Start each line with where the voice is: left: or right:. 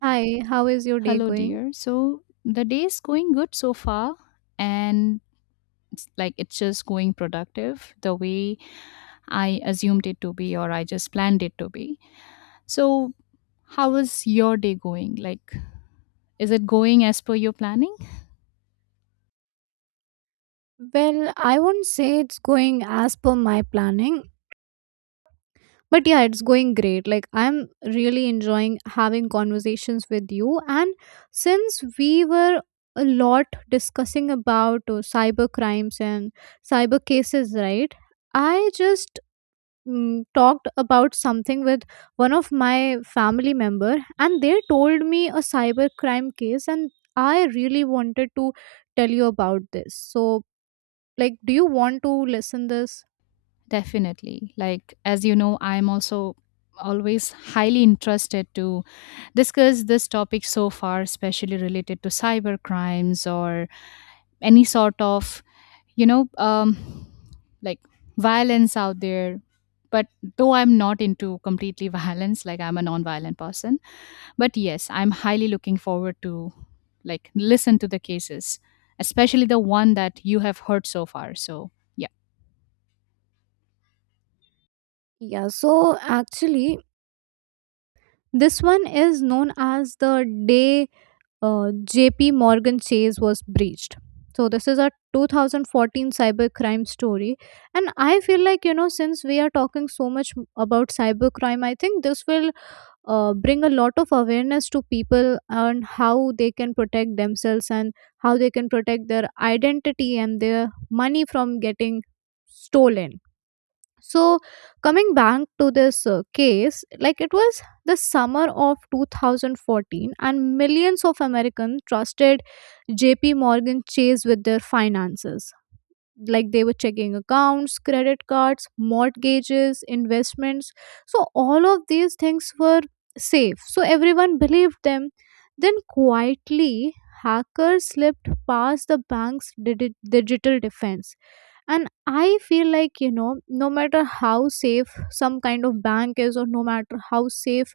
right: Hi, how is your day
left: Hello,
right: going?
left: dear. So the day's going good so far, and it's like it's just going productive the way I assumed it to be, or I just planned it to be. So, how is your day going? Like, is it going as per your planning?
right: Well, I won't say it's going as per my planning, but yeah, it's going great. Like, I'm really enjoying having conversations with you. And since we were a lot discussing about cyber crimes and cyber cases, right? I just talked about something with one of my family member, and they told me a cyber crime case, and I really wanted to tell you about this. So, like, do you want to listen this?
left: Definitely. Like, as you know, I'm also always highly interested to discuss this topic so far, especially related to cyber crimes or any sort of you know um like violence out there, but though I'm not into completely violence, like I'm a non-violent person, but yes, I'm highly looking forward to, like, listen to the cases, especially the one that you have heard so far, so yeah.
right: Yeah, so actually, this one is known as the day JP Morgan Chase was breached. So this is a 2014 cybercrime story, and I feel like, you know, since we are talking so much about cybercrime, I think this will bring a lot of awareness to people on how they can protect themselves, and how they can protect their identity and their money from getting stolen. So, coming back to this case, like, it was the summer of 2014, and millions of Americans trusted JP Morgan Chase with their finances. Like, they were checking accounts, credit cards, mortgages, investments. So all of these things were safe, so everyone believed them. Then quietly, hackers slipped past the bank's digital defense. And I feel like, you know, no matter how safe some kind of bank is, or no matter how safe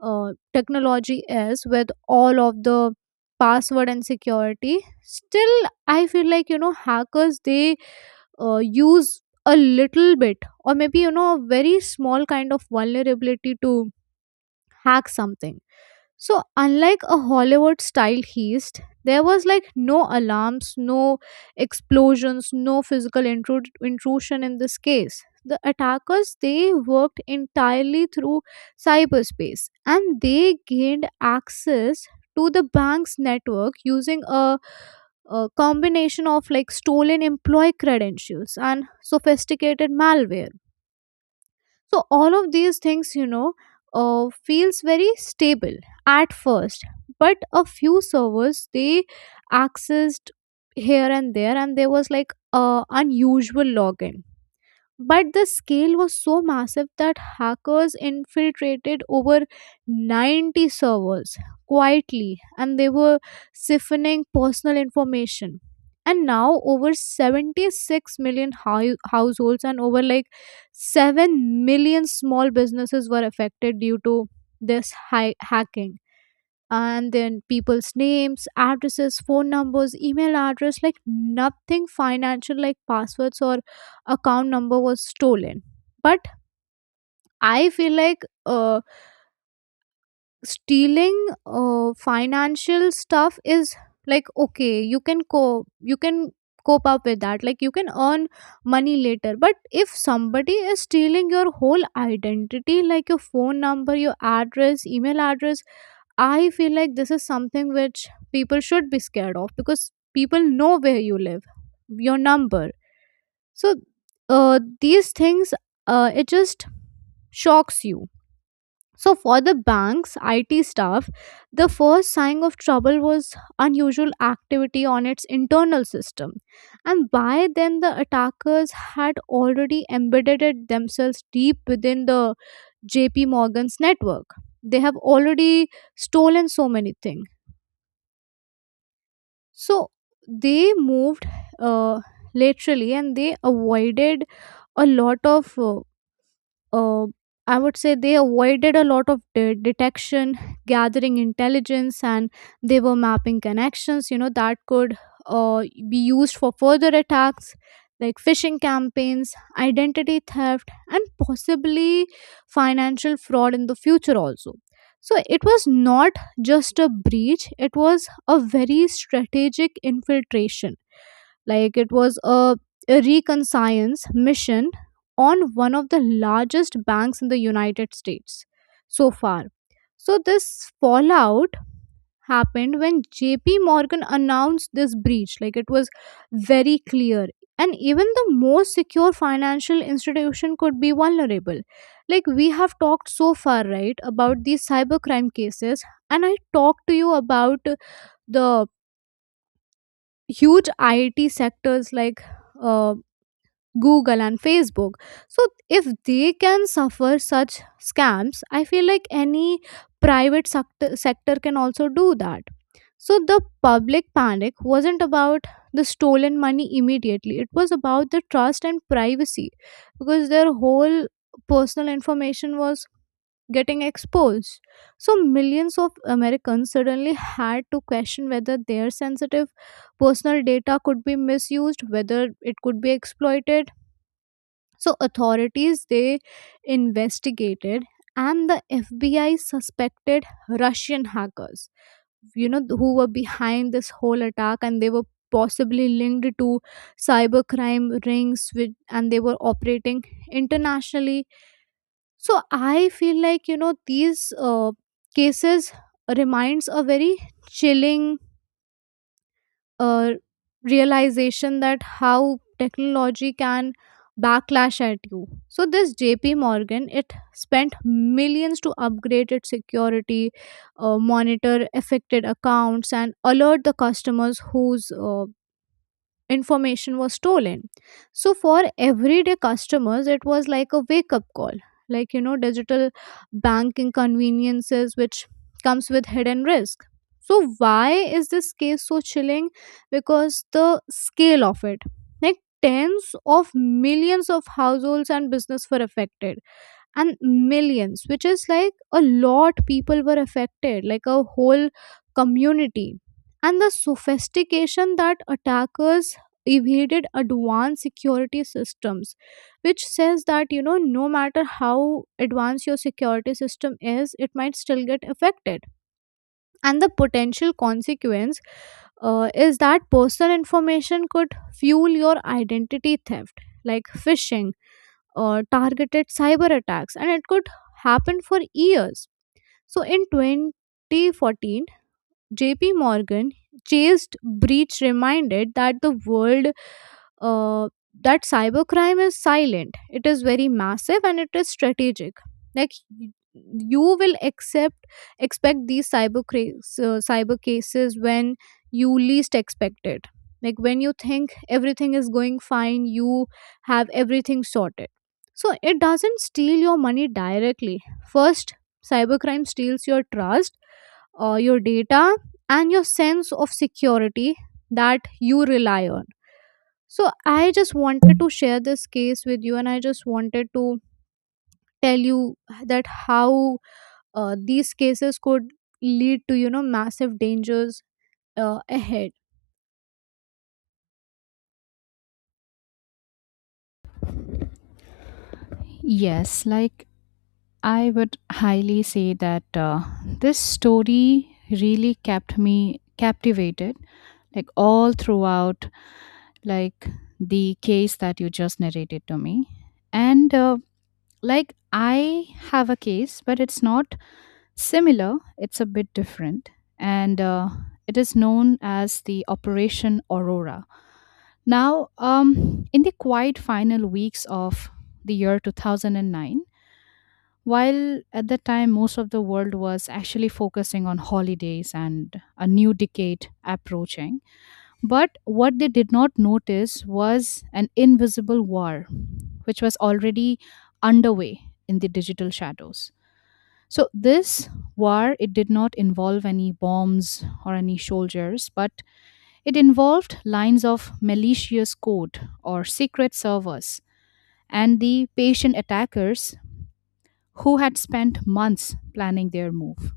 right: technology is, with all of the password and security, still I feel like, you know, hackers, they use a little bit, or maybe, you know, a very small kind of vulnerability to hack something. So, unlike a Hollywood style heist, there was like no alarms, no explosions, no physical intrusion in this case. The attackers, they worked entirely through cyberspace, and they gained access to the bank's network using a combination of like stolen employee credentials and sophisticated malware. So all of these things, you know, feels very stable at first, but a few servers they accessed here and there, and there was like a unusual login. But the scale was so massive that hackers infiltrated over 90 servers quietly, and they were siphoning personal information. And now over 76 million households, and over like 7 million small businesses were affected due to this hacking. And then people's names, addresses, phone numbers, email address, like nothing financial like passwords or account number was stolen. But I feel like, stealing financial stuff is like okay, you can cope up with that. Like you can earn money later, but if somebody is stealing your whole identity, like your phone number, your address, email address, I feel like this is something which people should be scared of, because people know where you live, your number. So, these things, it just shocks you. So for the bank's IT staff, the first sign of trouble was unusual activity on its internal system. And by then, the attackers had already embedded it themselves deep within the JP Morgan's network. They have already stolen so many things. So they moved uh, laterally, and they avoided a lot of uh, I would say they avoided a lot of detection, gathering intelligence, and they were mapping connections, you know, that could uh, be used for further attacks like phishing campaigns, identity theft, and possibly financial fraud in the future also. So it was not just a breach, it was a very strategic infiltration, like it was a reconciliance mission on one of the largest banks in the United States so far. So this fallout happened when JP Morgan announced this breach. Like it was very clear. And even the most secure financial institution could be vulnerable. Like we have talked so far, right, about these cybercrime cases. And I talked to you about the huge I T sectors like uh, Google and Facebook. So if they can suffer such scams, I feel like any private sector can also do that. So the public panic wasn't about the stolen money immediately. It was about the trust and privacy, because their whole personal information was getting exposed. So millions of Americans suddenly had to question whether their sensitive personal data could be misused, whether it could be exploited. So authorities, they investigated, and the FBI suspected Russian hackers, you know, who were behind this whole attack, and they were possibly linked to cybercrime rings with, and they were operating internationally. So I feel like, you know, these uh, cases reminds a very chilling uh, realization that how technology can backlash at you. So this JP Morgan, it spent millions to upgrade its security, monitor affected accounts, and alert the customers whose information was stolen. So for everyday customers, it was like a wake up call. Like, you know, digital banking conveniences, which comes with hidden risk. So, why is this case so chilling? Because the scale of it, like tens of millions of households and business were affected, and millions, which is like a lot people, were affected, like a whole community. And the sophistication, that attackers evaded advanced security systems, which says that, you know, no matter how advanced your security system is, it might still get affected. And the potential consequence, is that personal information could fuel your identity theft, like phishing, targeted cyber attacks, and it could happen for years. So in 2014, JP Morgan chased breach reminded that the world uh, that cybercrime is silent. It is very massive and it is strategic. Like y- you will accept expect these cyber cases when you least expect it. Like when you think everything is going fine, you have everything sorted. So it doesn't steal your money directly. First, cybercrime steals your trust, your data, and your sense of security that you rely on. So, I just wanted to share this case with you, and I just wanted to tell you that how these cases could lead to, you know, massive dangers ahead.
left: Yes, like I would highly say that this story really kept me captivated, like all throughout, like the case that you just narrated to me. And like, I have a case, but it's not similar, it's a bit different. And it is known as the Operation Aurora. Now, in the quiet final weeks of the year 2009, while at that time most of the world was actually focusing on holidays and a new decade approaching, but what they did not notice was an invisible war, which was already underway in the digital shadows. So this war, it did not involve any bombs or any soldiers, but it involved lines of malicious code or secret servers and the patient attackers who had spent months planning their move.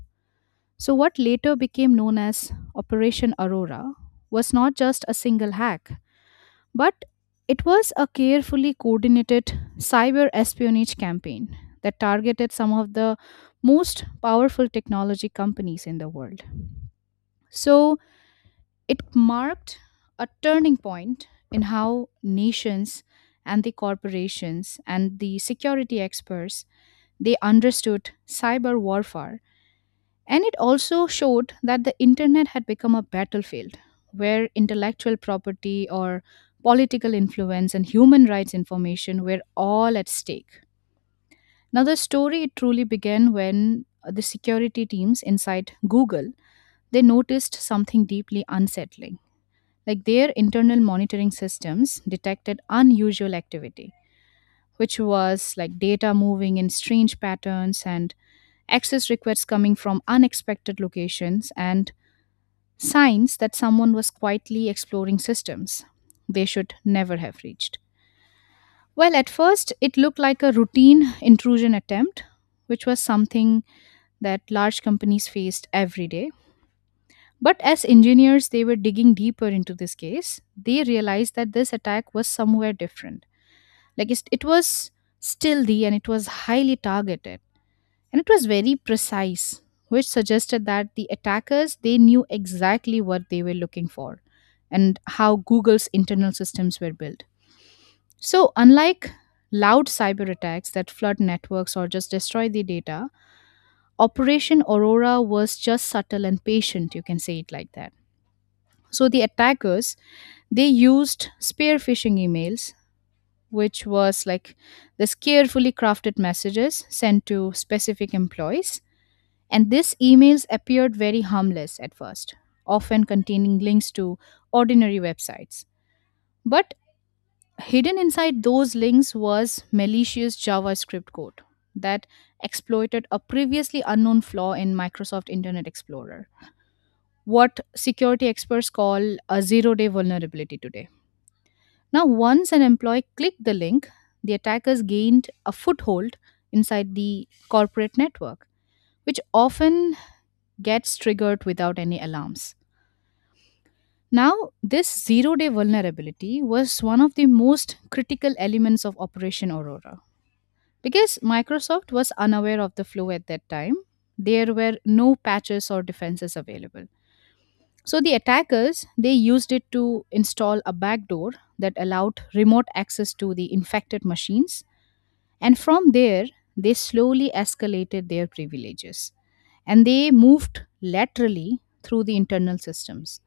left: So what later became known as Operation Aurora was not just a single hack, but it was a carefully coordinated cyber espionage campaign that targeted some of the most powerful technology companies in the world. So it marked a turning point in how nations and the corporations and the security experts, they understood cyber warfare, and it also showed that the internet had become a battlefield where intellectual property or political influence and human rights information were all at stake. Now, the story truly began when the security teams inside Google, they noticed something deeply unsettling. Like, their internal monitoring systems detected unusual activity, which was like data moving in strange patterns and access requests coming from unexpected locations and signs that someone was quietly exploring systems they should never have reached. Well, at first, it looked like a routine intrusion attempt, which was something that large companies faced every day. But as engineers, they were digging deeper into this case. They realized that this attack was somewhere different. Like it was stealthy and it was highly targeted, and it was very precise, which suggested that the attackers, they knew exactly what they were looking for and how Google's internal systems were built. So, unlike loud cyber attacks that flood networks or just destroy the data, Operation Aurora was just subtle and patient, you can say it like that. So the attackers, they used spear phishing emails, which was like this carefully crafted messages sent to specific employees. And these emails appeared very harmless at first, often containing links to ordinary websites. But hidden inside those links was malicious JavaScript code that exploited a previously unknown flaw in Microsoft Internet Explorer, what security experts call a zero day vulnerability today. Now, once an employee clicked the link, the attackers gained a foothold inside the corporate network, which often gets triggered without any alarms. Now, this zero day vulnerability was one of the most critical elements of Operation Aurora. Because Microsoft was unaware of the flaw at that time, there were no patches or defenses available. So the attackers, they used it to install a backdoor that allowed remote access to the infected machines, and from there they slowly escalated their privileges and they moved laterally through the internal systems.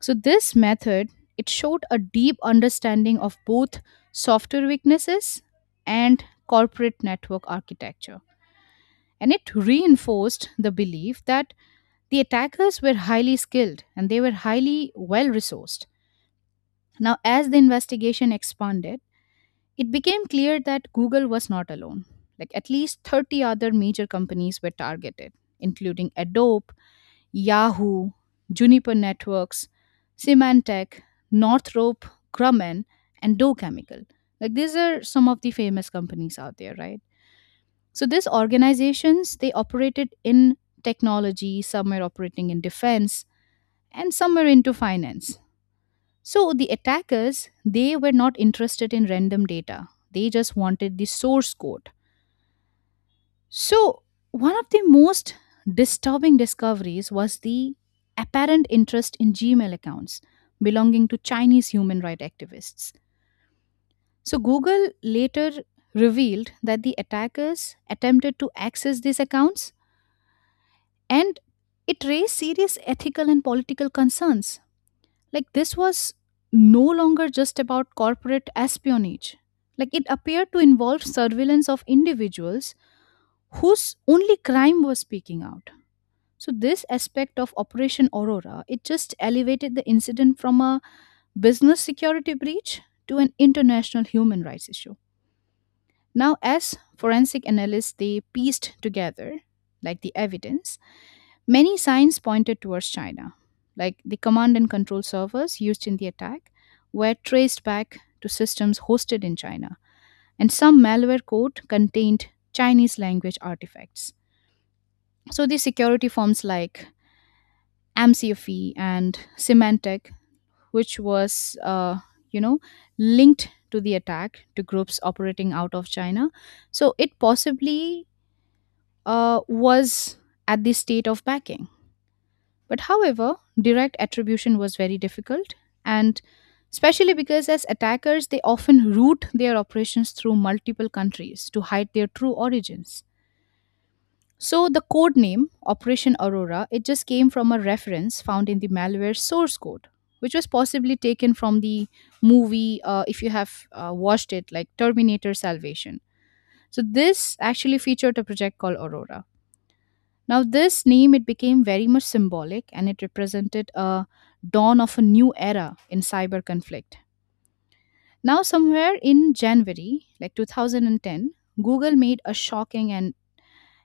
left: So this method, it showed a deep understanding of both software weaknesses and corporate network architecture. And it reinforced the belief that the attackers were highly skilled and they were highly well resourced. Now, as the investigation expanded, it became clear that Google was not alone. Like, at least 30 other major companies were targeted, including Adobe, Yahoo, Juniper Networks, Symantec, Northrop Grumman, and Dow Chemical. Like, these are some of the famous companies out there, right? So these organizations, they operated in technology, some were operating in defense, and some were into finance. So the attackers, they were not interested in random data. They just wanted the source code. So, one of the most disturbing discoveries was the apparent interest in Gmail accounts belonging to Chinese human rights activists. So, Google later revealed that the attackers attempted to access these accounts, and it raised serious ethical and political concerns. Like, this was no longer just about corporate espionage. Like, it appeared to involve surveillance of individuals whose only crime was speaking out. So this aspect of Operation Aurora, it just elevated the incident from a business security breach to an international human rights issue. Now, as forensic analysts, they pieced together, like, the evidence. Many signs pointed towards China, like the command and control servers used in the attack were traced back to systems hosted in China, and some malware code contained Chinese language artifacts. So the security firms, like amcfe and symantec, which was uh, you know linked to the attack, to groups operating out of China, so it possibly was at the state of backing. But however, direct attribution was very difficult, and especially because as attackers, they often route their operations through multiple countries to hide their true origins. So the code name Operation Aurora, it just came from a reference found in the malware source code, which was possibly taken from the movie, if you have watched it, like Terminator Salvation. So this actually featured a project called Aurora. Now this name, it became very much symbolic, and it represented a dawn of a new era in cyber conflict. Now somewhere in January, like 2010, Google made a shocking and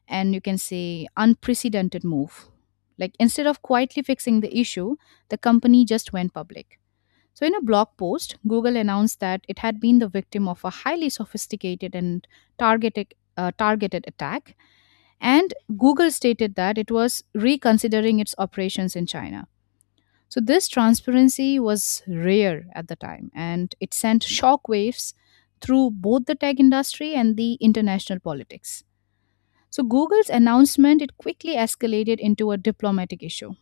left: and you can say unprecedented move. Like, instead of quietly fixing the issue, the company just went public. So, in a blog post, Google announced that it had been the victim of a highly sophisticated and targeted attack. And Google stated that it was reconsidering its operations in China. So, this transparency was rare at the time, and it sent shockwaves through both the tech industry and the international politics. So Google's announcement, it quickly escalated into a diplomatic issue,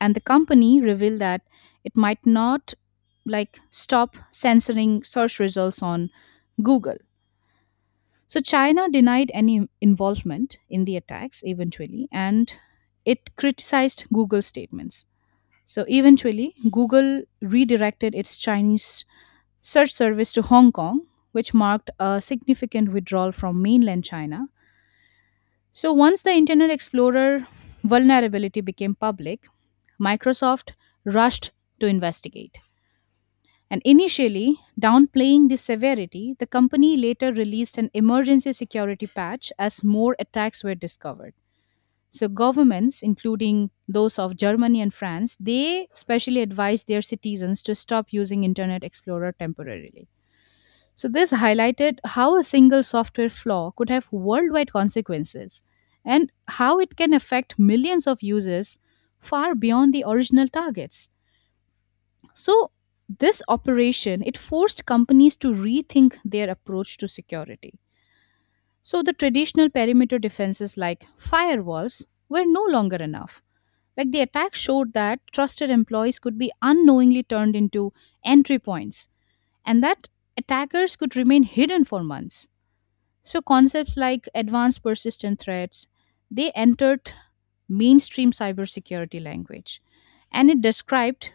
left: and the company revealed that it might not, like, stop censoring search results on Google. So China denied any involvement in the attacks eventually, and it criticized Google's statements. So eventually Google redirected its Chinese search service to Hong Kong, which marked a significant withdrawal from mainland China. So, once the Internet Explorer vulnerability became public, Microsoft rushed to investigate. And initially, downplaying the severity, the company later released an emergency security patch as more attacks were discovered. So governments, including those of Germany and France, they specially advised their citizens to stop using Internet Explorer temporarily. So, this highlighted how a single software flaw could have worldwide consequences and how it can affect millions of users far beyond the original targets. So, this operation, it forced companies to rethink their approach to security. So, the traditional perimeter defenses like firewalls were no longer enough. Like, the attack showed that trusted employees could be unknowingly turned into entry points, and that attackers could remain hidden for months. So concepts like advanced persistent threats, they entered mainstream cybersecurity language, and it described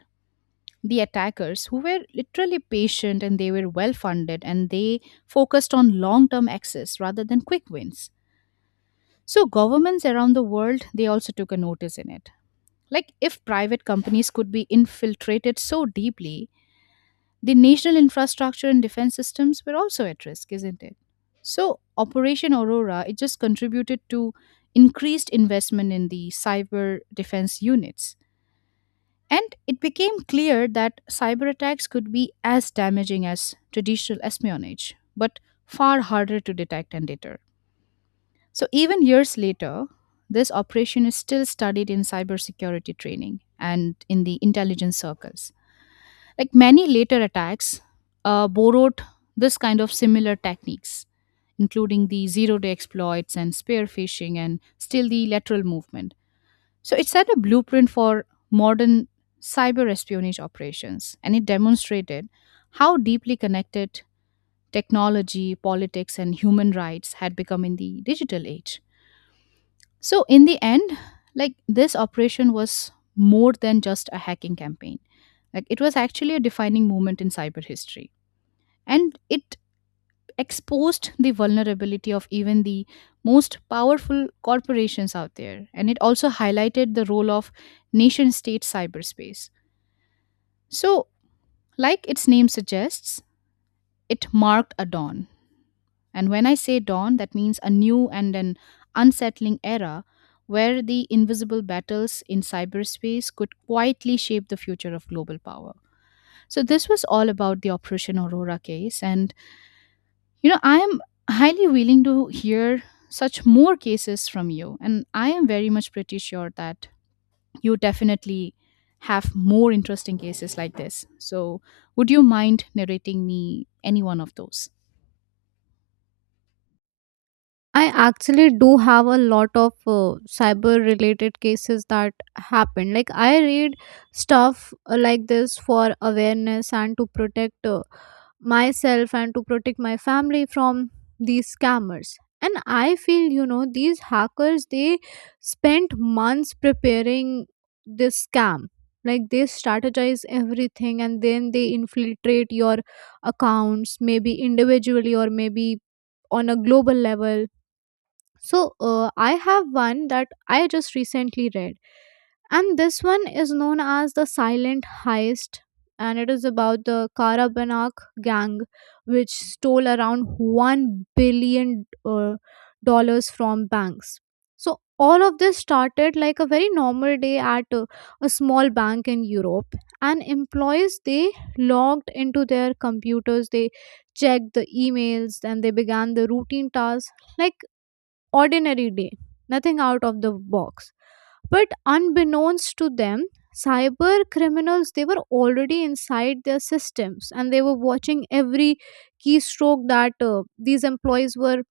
left: the attackers who were literally patient and they were well funded and they focused on long-term access rather than quick wins. So governments around the world, they also took a notice in it. Like, if private companies could be infiltrated so deeply, the national infrastructure and defense systems were also at risk, isn't it? So, Operation Aurora, it just contributed to increased investment in the cyber defense units. And it became clear that cyber attacks could be as damaging as traditional espionage, but far harder to detect and deter. So, even years later, this operation is still studied in cybersecurity training and in the intelligence circles. Like many later attacks, borrowed this kind of similar techniques, including the zero day exploits and spear phishing and still the lateral movement. So it set a blueprint for modern cyber espionage operations, and it demonstrated how deeply connected technology, politics, and human rights had become in the digital age. So, in the end, like, this operation was more than just a hacking campaign. Like it was actually a defining moment in cyber history and it exposed the vulnerability of even the most powerful corporations out there, and it also highlighted the role of nation state cyberspace. So like its name suggests, it marked a dawn, and when I say dawn that means a new and an unsettling era where the invisible battles in cyberspace could quietly shape the future of global power. So this was all about the operation aurora case. And I am highly willing to hear such more cases from you, and I am very much pretty sure that you definitely have more interesting cases like this. So, would you mind narrating me any one of those?
right: I actually do have a lot of cyber related cases that happen. Like I read stuff like this for awareness, and to protect myself, and to protect my family from these scammers. And I feel, you know, these hackers, they spent months preparing this scam. Like they strategize everything, and then they infiltrate your accounts, maybe individually or maybe on a global level. So I have one that I just recently read, and this one is known as the Silent Heist, and it is about the Karabanak gang, which stole around one billion dollars from banks. So all of this started like a very normal day at a small bank in Europe, and employees, they logged into their computers, they checked the emails, and they began the routine tasks, like ordinary day, nothing out of the box. But unbeknownst to them, cyber criminals, they were already inside their systems, and they were watching every keystroke that these employees were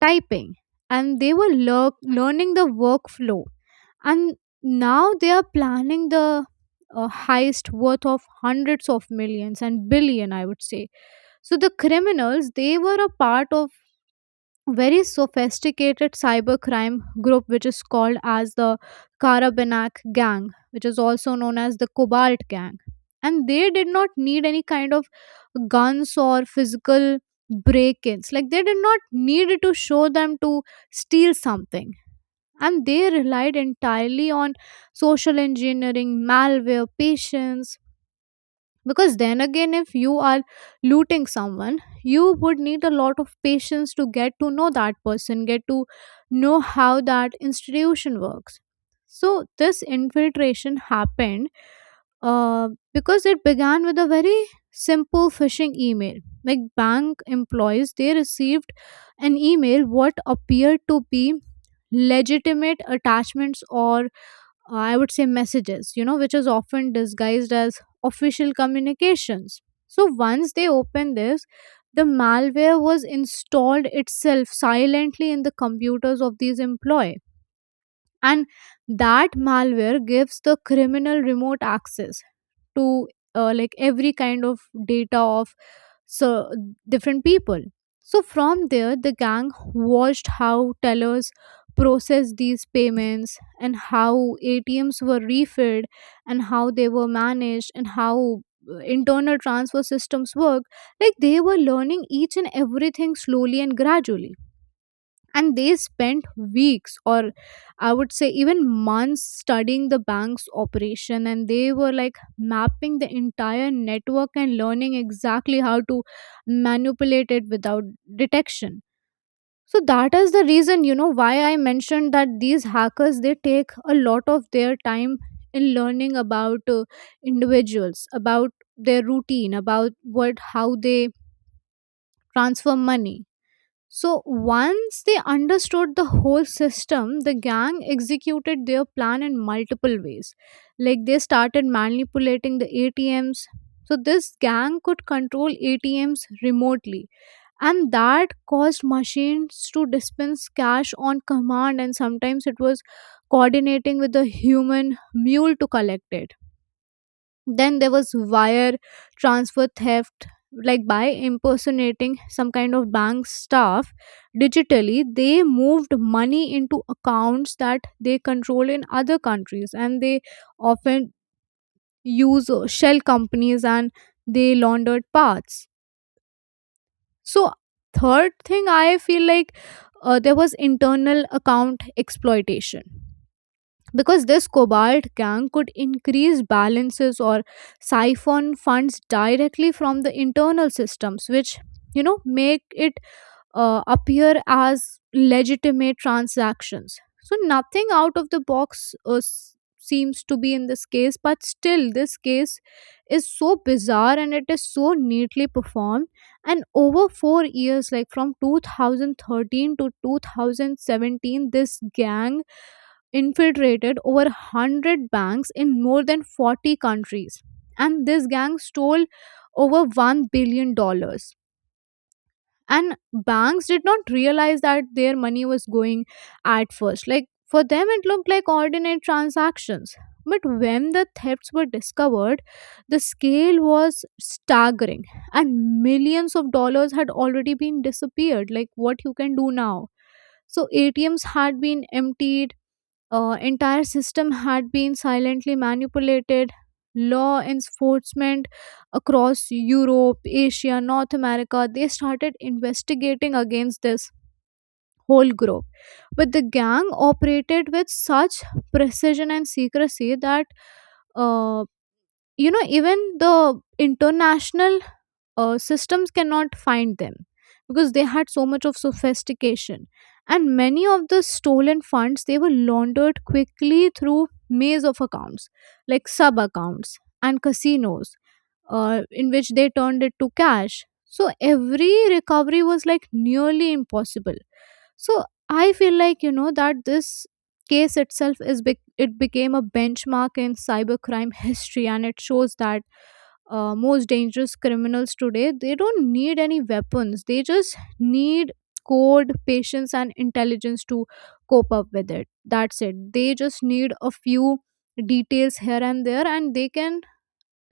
right: typing, and they were learning the workflow. And now they are planning the heist worth of hundreds of millions and billion, I would say. So the criminals, they were a part of very sophisticated cybercrime group which is called as the Karabanak gang, which is also known as the Cobalt gang. And they did not need any kind of guns or physical break-ins. Like they did not need to show them to steal something, and they relied entirely on social engineering, malware, patience. Because then again, if you are looting someone, you would need a lot of patience to get to know that person, get to know how that institution works. So this infiltration happened uh, because it began with a very simple phishing email. Like bank employees, they received an email what appeared to be legitimate attachments, or I would say messages, you know, which is often disguised as official communications. So once they opened this, the malware was installed itself silently in the computers of these employees. And that malware gives the criminal remote access to like every kind of data of so different people. So from there, the gang watched how tellers processed these payments, and how ATMs were refilled, and how they were managed, and how internal transfer systems work. Like they were learning each and everything slowly and gradually, and they spent weeks, or I would say even months, studying the bank's operation, and they were like mapping the entire network and learning exactly how to manipulate it without detection. So that is the reason, you know, why I mentioned that these hackers, they take a lot of their time in learning about individuals, about their routine, about what, how they transfer money. So once they understood the whole system, the gang executed their plan in multiple ways. Like they started manipulating the ATMs. So this gang could control ATMs remotely, and that caused machines to dispense cash on command, and sometimes it was coordinating with a human mule to collect it. Then there was wire transfer theft, like by impersonating some kind of bank staff digitally. They moved money into accounts that they control in other countries, and they often use shell companies, and they laundered parts. So, third thing I feel like, there was internal account exploitation, because this Cobalt gang could increase balances or siphon funds directly from the internal systems, which, you know, make it appear as legitimate transactions. So nothing out of the box seems to be in this case, but still, this case is so bizarre and it is so neatly performed. And over 4 years, like from 2013 to 2017, this gang infiltrated over 100 banks in more than 40 countries. And this gang stole over $1 billion. dollars. And banks did not realize that their money was going at first. Like for them it looked like ordinary transactions, but when the thefts were discovered, the scale was staggering, and millions of dollars had already been disappeared. Like what you can do now? So ATMs had been emptied, entire system had been silently manipulated. Law enforcement across Europe, Asia, North America, they started investigating against this whole group. But the gang operated with such precision and secrecy that, uh, you know, even the international systems cannot find them, because they had so much of sophistication. And many of the stolen funds, they were laundered quickly through maze of accounts, like sub accounts and casinos, in which they turned it to cash. So every recovery was like nearly impossible. So I feel like, you know, that this case itself is bec it became a benchmark in cybercrime history, and it shows that most dangerous criminals today, they don't need any weapons; they just need code, patience, and intelligence to cope up with it. That's it. They just need a few details here and there, and they can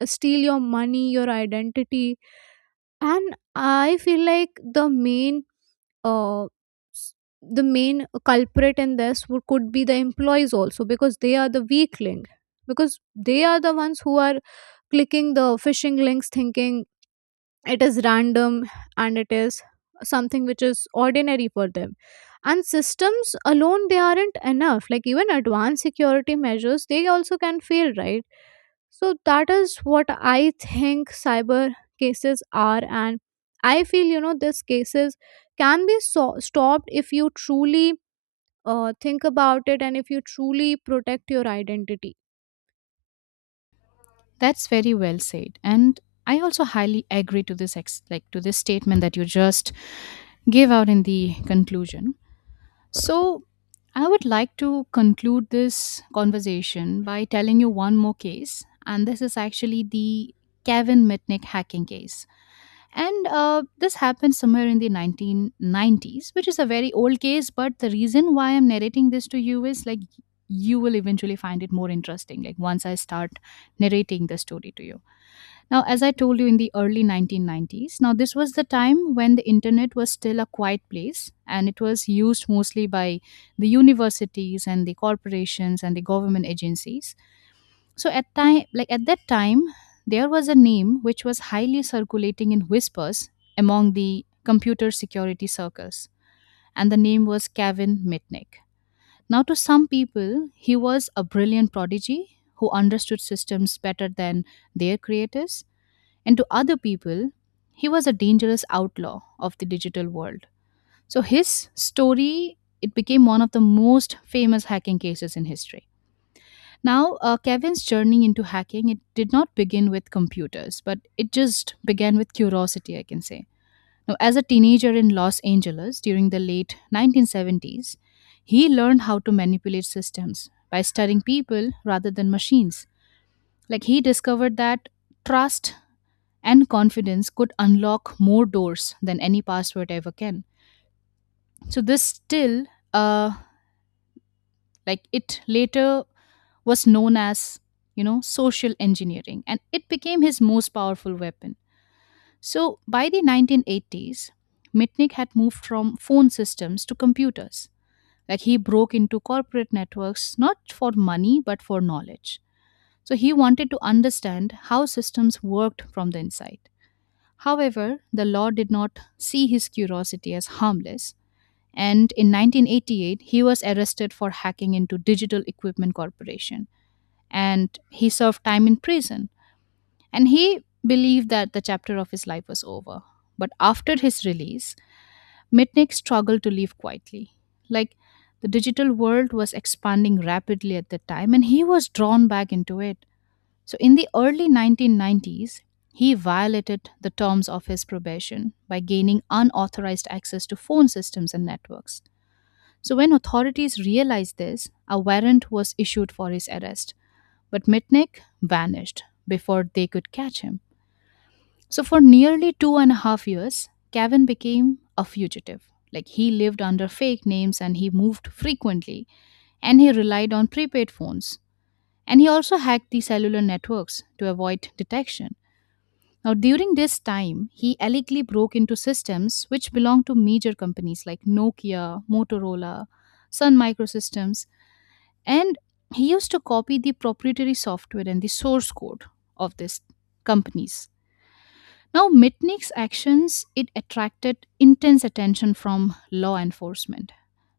right: steal your money, your identity. And I feel like the main uh, s- the main culprit in this could be the employees also, because they are the weak link, because they are the ones who are clicking the phishing links, thinking it is random and it is something which is ordinary for them. And systems alone, they aren't enough. Like even advanced security measures, they also can fail, right? So that is what I think cyber cases are. And I feel, you know, these cases can be stopped if you truly think about it, and if you truly protect your identity.
left: That's very well said, and I also highly agree to this ex- like to this statement that you just gave out in the conclusion. So, I would like to conclude this conversation by telling you one more case, and this is actually the Kevin Mitnick hacking case. And this happened somewhere in the 1990s, which is a very old case. But the reason why I'm narrating this to you is like you will eventually find it more interesting, like once I start narrating the story to you. Now, as I told you, in the early 1990s, now this was the time when the internet was still a quiet place and it was used mostly by the universities and the corporations and the government agencies. So at that time there was a name which was highly circulating in whispers among the computer security circles, and the name was Kevin Mitnick. Now to some people he was a brilliant prodigy who understood systems better than their creators, and to other people he was a dangerous outlaw of the digital world. So his story, it became one of the most famous hacking cases in history. Now, Kevin's journey into hacking, it did not begin with computers, but it just began with curiosity, I can say. Now, as a teenager in Los Angeles during the late 1970s, he learned how to manipulate systems by studying people rather than machines. Like he discovered that trust and confidence could unlock more doors than any password ever can. So this still, uh, like it later was known as, you know, social engineering, and it became his most powerful weapon. So by the 1980s, Mitnick had moved from phone systems to computers. Like he broke into corporate networks not for money but for knowledge. So he wanted to understand how systems worked from the inside. However, the law did not see his curiosity as harmless, and in 1988 he was arrested for hacking into Digital Equipment Corporation, and he served time in prison. And he believed that the chapter of his life was over. But after his release, Mitnick struggled to live quietly. Like the digital world was expanding rapidly at the time, and he was drawn back into it. So, in the early 1990s, he violated the terms of his probation by gaining unauthorized access to phone systems and networks. So, when authorities realized this, a warrant was issued for his arrest. But Mitnick vanished before they could catch him. So, for nearly two and a half years, Kevin became a fugitive. Like, he lived under fake names and he moved frequently, and he relied on prepaid phones. And he also hacked the cellular networks to avoid detection. Now, during this time, he allegedly broke into systems which belonged to major companies like Nokia, Motorola, Sun Microsystems, and he used to copy the proprietary software and the source code of these companies. Now Mitnick's actions, it attracted intense attention from law enforcement.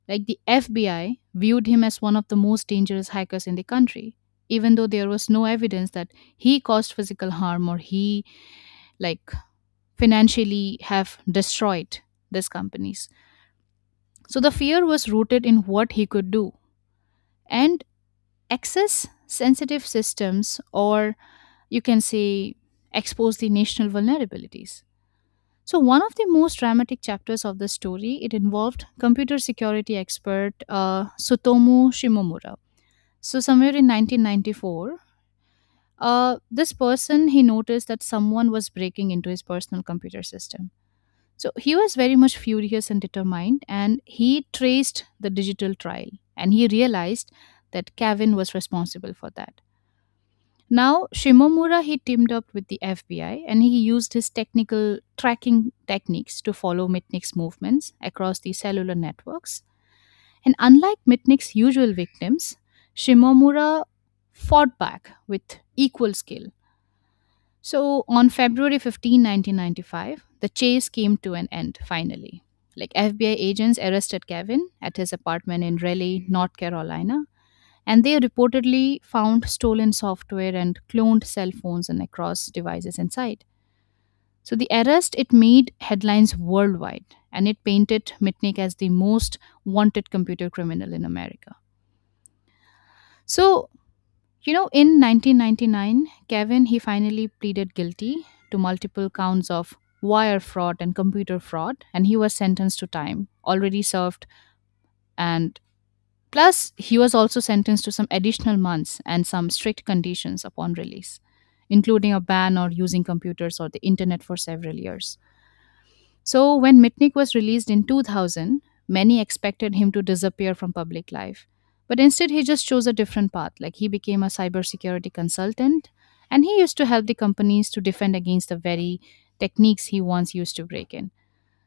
left: Like the FBI viewed him as one of the most dangerous hackers in the country, even though there was no evidence that he caused physical harm or he like financially have destroyed these companies. So the fear was rooted in what he could do and access sensitive systems, or you can say expose the national vulnerabilities. So one of the most dramatic chapters of the story, it involved computer security expert Sutomu Shimomura. So somewhere in 1994, this person he noticed that someone was breaking into his personal computer system. So he was very much furious and determined, and he traced the digital trail, and he realized that Kevin was responsible for that. Now, Shimomura he teamed up with the FBI and he used his technical tracking techniques to follow Mitnick's movements across the cellular networks. And unlike Mitnick's usual victims, Shimomura fought back with equal skill. So, on February 15, 1995, the chase came to an end finally. Like FBI agents arrested Kevin at his apartment in Raleigh, North Carolina, and they reportedly found stolen software and cloned cell phones and across devices inside. So the arrest, it made headlines worldwide, and it painted Mitnick as the most wanted computer criminal in America. So, you know, in 1999, Kevin he finally pleaded guilty to multiple counts of wire fraud and computer fraud, and he was sentenced to time already served. And plus, he was also sentenced to some additional months and some strict conditions upon release, including a ban on using computers or the internet for several years. So, when Mitnick was released in 2000, many expected him to disappear from public life. But instead, he just chose a different path. Like, he became a cybersecurity consultant and he used to help the companies to defend against the very techniques he once used to break in.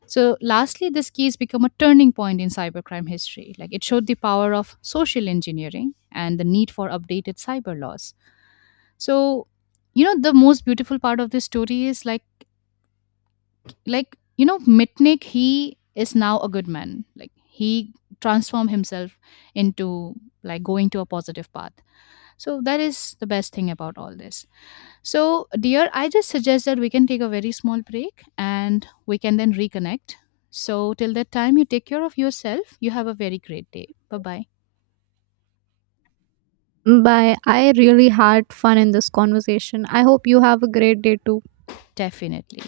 left: So, lastly, this case became a turning point in cybercrime history. Like it showed the power of social engineering and the need for updated cyber laws. So, you know, the most beautiful part of this story is like you know, Mitnick. He is now a good man. Like he transformed himself into like going to a positive path. So that is the best thing about all this. So, dear, I just suggest that we can take a very small break and we can then reconnect. So, till that time, you take care of yourself. You have a very great day. Bye bye.
right: Bye. I really had fun in this conversation, I hope you have a great day too.
left: Definitely.